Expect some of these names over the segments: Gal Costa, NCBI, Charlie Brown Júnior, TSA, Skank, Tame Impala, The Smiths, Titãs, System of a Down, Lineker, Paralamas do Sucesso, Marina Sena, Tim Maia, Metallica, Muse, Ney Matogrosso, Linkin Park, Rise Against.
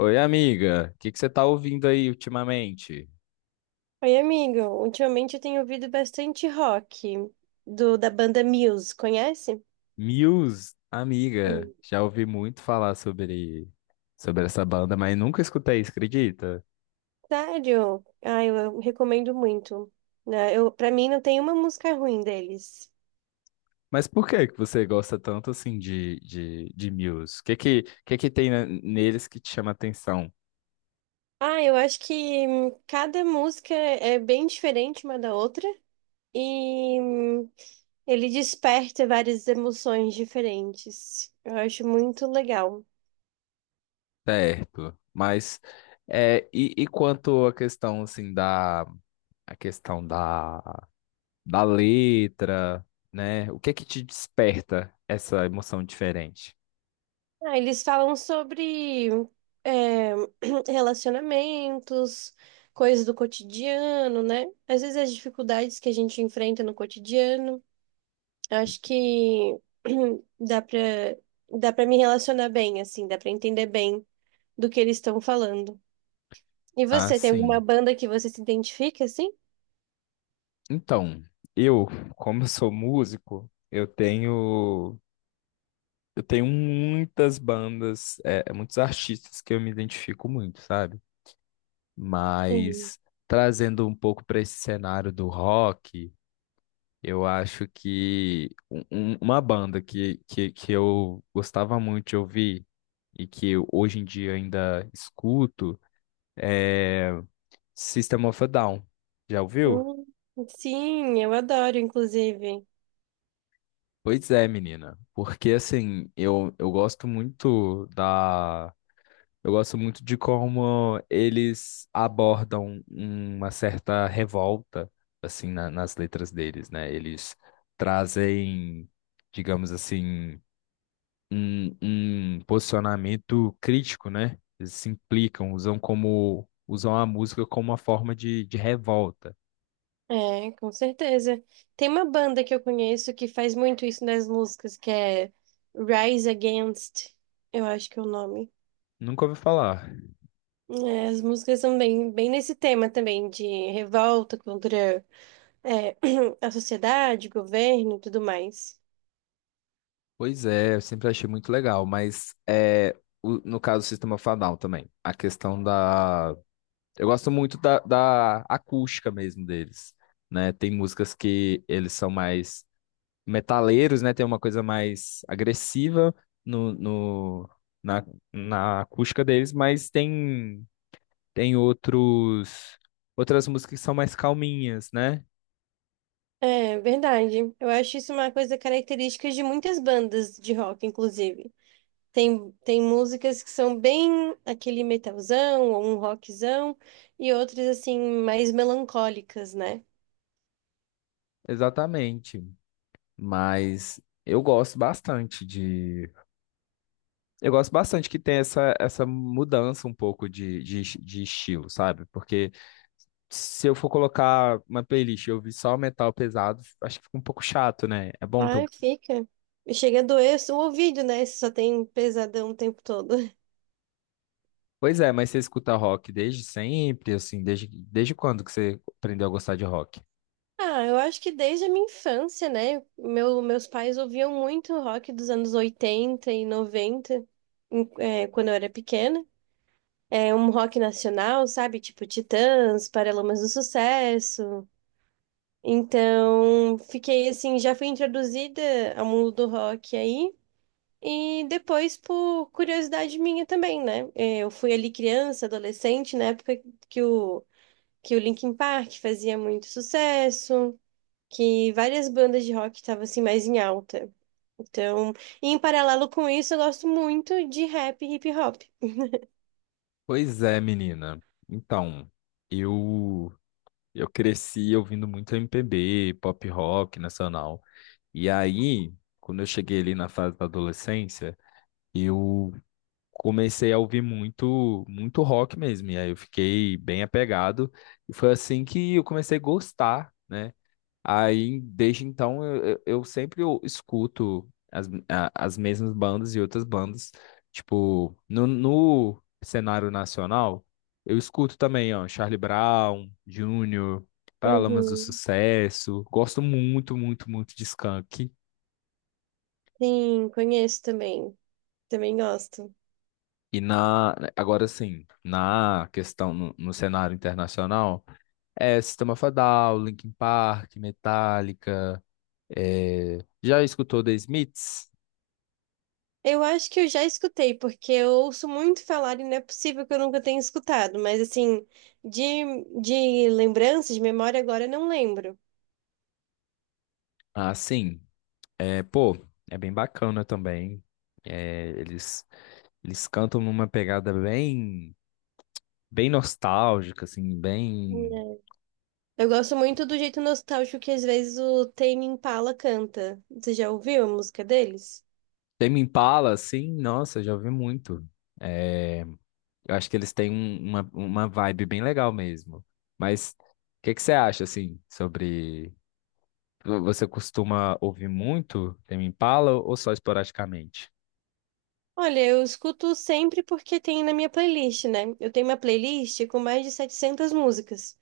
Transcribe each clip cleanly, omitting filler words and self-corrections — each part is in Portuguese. Oi, amiga. O que que você tá ouvindo aí ultimamente? Oi, amigo. Ultimamente eu tenho ouvido bastante rock do da banda Muse, conhece? Muse, amiga. Sim. Já ouvi muito falar sobre essa banda, mas nunca escutei isso, acredita? Sério? Ah, eu recomendo muito. Né, Eu, para mim não tem uma música ruim deles. Mas por que que você gosta tanto assim de Muse? O que que tem neles que te chama atenção? Ah, eu acho que cada música é bem diferente uma da outra e ele desperta várias emoções diferentes. Eu acho muito legal. Certo. Mas é, e quanto à questão assim da a questão da da letra, né? O que que te desperta essa emoção diferente? Ah, eles falam sobre é, relacionamentos, coisas do cotidiano, né? Às vezes as dificuldades que a gente enfrenta no cotidiano. Eu acho que dá pra, dá pra me relacionar bem, assim, dá pra entender bem do que eles estão falando. E Ah, você, tem alguma sim. banda que você se identifica, assim? Então, eu, como eu sou músico, eu tenho muitas bandas, é muitos artistas que eu me identifico muito, sabe? Sim. Mas trazendo um pouco para esse cenário do rock, eu acho que uma banda que eu gostava muito de ouvir e que eu, hoje em dia ainda escuto é System of a Down. Já ouviu? Hum, sim, eu adoro, inclusive. Pois é, menina, porque assim, eu gosto muito da. Eu gosto muito de como eles abordam uma certa revolta, assim, nas letras deles, né? Eles trazem, digamos assim, um posicionamento crítico, né? Eles se implicam, usam a música como uma forma de revolta. É, com certeza. Tem uma banda que eu conheço que faz muito isso nas músicas, que é Rise Against, eu acho que é o nome. Nunca ouvi falar. É, as músicas são bem, bem nesse tema também, de revolta contra, é, a sociedade, governo e tudo mais. Pois é, eu sempre achei muito legal, mas é, no caso do Sistema Fadal também, a questão da... Eu gosto muito da acústica mesmo deles, né? Tem músicas que eles são mais metaleiros, né? Tem uma coisa mais agressiva no, no, na, na acústica deles, mas tem, tem outros, outras músicas que são mais calminhas, né? É verdade. Eu acho isso uma coisa característica de muitas bandas de rock, inclusive. Tem, tem músicas que são bem aquele metalzão ou um rockzão, e outras, assim, mais melancólicas, né? Exatamente, mas eu gosto bastante eu gosto bastante que tem essa mudança um pouco de estilo, sabe? Porque se eu for colocar uma playlist e ouvir só metal pesado, acho que fica um pouco chato, né? É bom ter um... Ai, fica. E chega a doer o ouvido, né? Se só tem pesadão o tempo todo. Pois é, mas você escuta rock desde sempre, assim, desde quando que você aprendeu a gostar de rock? Ah, eu acho que desde a minha infância, né? Meus pais ouviam muito rock dos anos 80 e 90 quando eu era pequena. É um rock nacional, sabe? Tipo Titãs, Paralamas do Sucesso. Então, fiquei assim, já fui introduzida ao mundo do rock aí. E depois, por curiosidade minha também, né? Eu fui ali criança, adolescente, na época que o, que o Linkin Park fazia muito sucesso, que várias bandas de rock estavam assim mais em alta. Então, e em paralelo com isso, eu gosto muito de rap e hip hop. Pois é, menina. Então, eu eu cresci ouvindo muito MPB, pop rock nacional. E aí, quando eu cheguei ali na fase da adolescência, eu comecei a ouvir muito, muito rock mesmo. E aí eu fiquei bem apegado. E foi assim que eu comecei a gostar, né? Aí, desde então, eu sempre eu escuto as mesmas bandas e outras bandas. Tipo, no cenário nacional, eu escuto também, ó, Charlie Brown, Júnior, Paralamas do Uhum. Sucesso. Gosto muito, muito, muito de Skank. Sim, conheço também. Também gosto. E na, agora sim, na questão, no cenário internacional, é, System of a Down, Linkin Park, Metallica. É, já escutou The Smiths? Eu acho que eu já escutei, porque eu ouço muito falar e não é possível que eu nunca tenha escutado, mas assim, de lembrança, de memória, agora eu não lembro. Ah, sim. É, pô, é bem bacana também. É, eles, eles cantam numa pegada bem nostálgica, assim, bem. Né. Eu gosto muito do jeito nostálgico que às vezes o Tame Impala canta. Você já ouviu a música deles? Tame Impala, assim, nossa, já ouvi muito. É, eu acho que eles têm uma vibe bem legal mesmo. Mas o que que você acha, assim, sobre. Você costuma ouvir muito Tame Impala ou só esporadicamente? Olha, eu escuto sempre porque tem na minha playlist, né? Eu tenho uma playlist com mais de 700 músicas,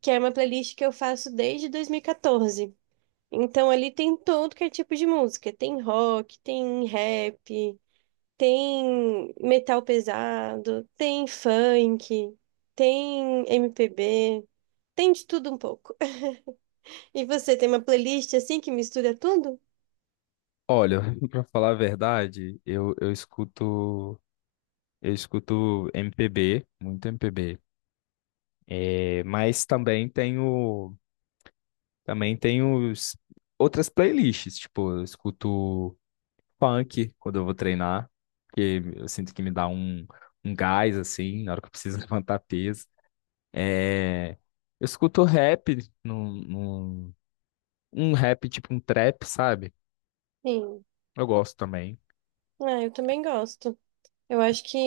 que é uma playlist que eu faço desde 2014. Então ali tem todo que é tipo de música. Tem rock, tem rap, tem metal pesado, tem funk, tem MPB, tem de tudo um pouco. E você tem uma playlist assim que mistura tudo? Olha, para falar a verdade, eu escuto MPB, muito MPB. É, mas também tenho outras playlists, tipo, eu escuto funk quando eu vou treinar, porque eu sinto que me dá um gás assim, na hora que eu preciso levantar peso. É, eu escuto rap, num, num- um rap tipo um trap, sabe? Sim. Eu gosto também. Ah, eu também gosto. Eu acho que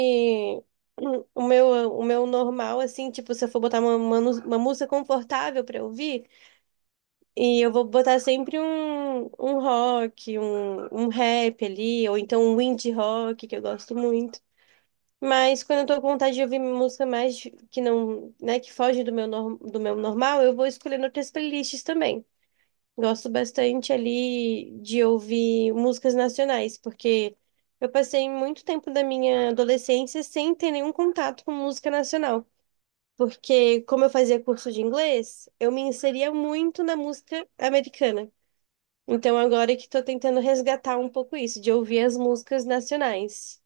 o meu normal, assim, tipo, se eu for botar uma música confortável pra ouvir, e eu vou botar sempre um rock, um rap ali, ou então um indie rock, que eu gosto muito. Mas quando eu tô com vontade de ouvir música que não, né, que foge do meu, do meu normal, eu vou escolhendo outras playlists também. Gosto bastante ali de ouvir músicas nacionais, porque eu passei muito tempo da minha adolescência sem ter nenhum contato com música nacional. Porque, como eu fazia curso de inglês, eu me inseria muito na música americana. Então, agora que tô tentando resgatar um pouco isso, de ouvir as músicas nacionais.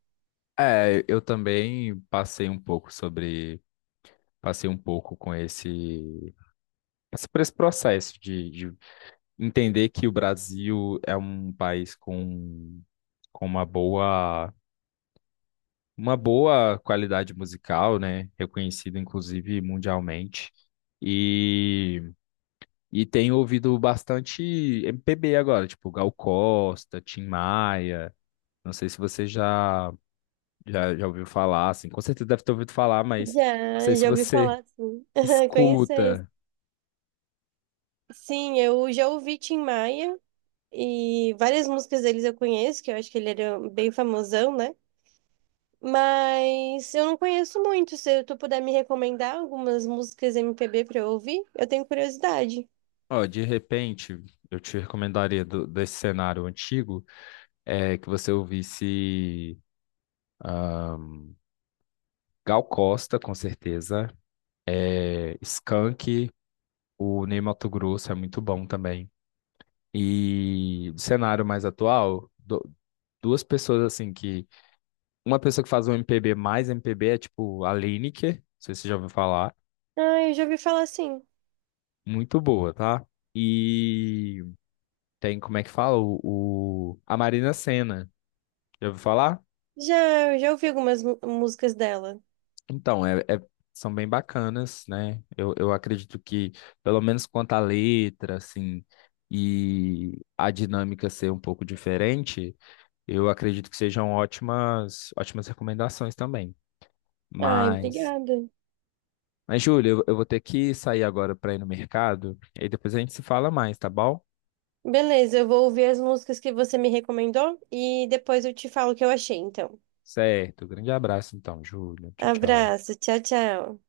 É, eu também passei um pouco com por esse processo de entender que o Brasil é um país com, com uma boa, uma boa qualidade musical, né? Reconhecido inclusive mundialmente. E, e tenho ouvido bastante MPB agora, tipo Gal Costa, Tim Maia. Não sei se você já ouviu falar, assim, com certeza deve ter ouvido falar, mas não sei Já, se já ouvi você falar, sim. Conhecer. escuta. Sim, eu já ouvi Tim Maia e várias músicas deles eu conheço, que eu acho que ele era bem famosão, né? Mas eu não conheço muito. Se tu puder me recomendar algumas músicas MPB pra eu ouvir, eu tenho curiosidade. Ó, de repente, eu te recomendaria desse cenário antigo é, que você ouvisse ah, Gal Costa, com certeza, é, Skank, o Ney Matogrosso é muito bom também. E do cenário mais atual, duas pessoas assim que. Uma pessoa que faz um MPB mais MPB é tipo a Lineker, não sei se você já ouviu falar. Ah, eu já ouvi falar sim. Muito boa, tá? E tem, como é que fala? O, a Marina Sena. Já ouviu falar? Já, eu já ouvi algumas músicas dela. Então, são bem bacanas, né? Eu acredito que, pelo menos quanto à letra, assim, e a dinâmica ser um pouco diferente, eu acredito que sejam ótimas, ótimas recomendações também. Ai, Mas, obrigada. mas Júlia, eu vou ter que sair agora para ir no mercado, e aí depois a gente se fala mais, tá bom? Beleza, eu vou ouvir as músicas que você me recomendou e depois eu te falo o que eu achei, então. Certo, grande abraço então, Júlia. Tchau, tchau. Abraço, tchau, tchau.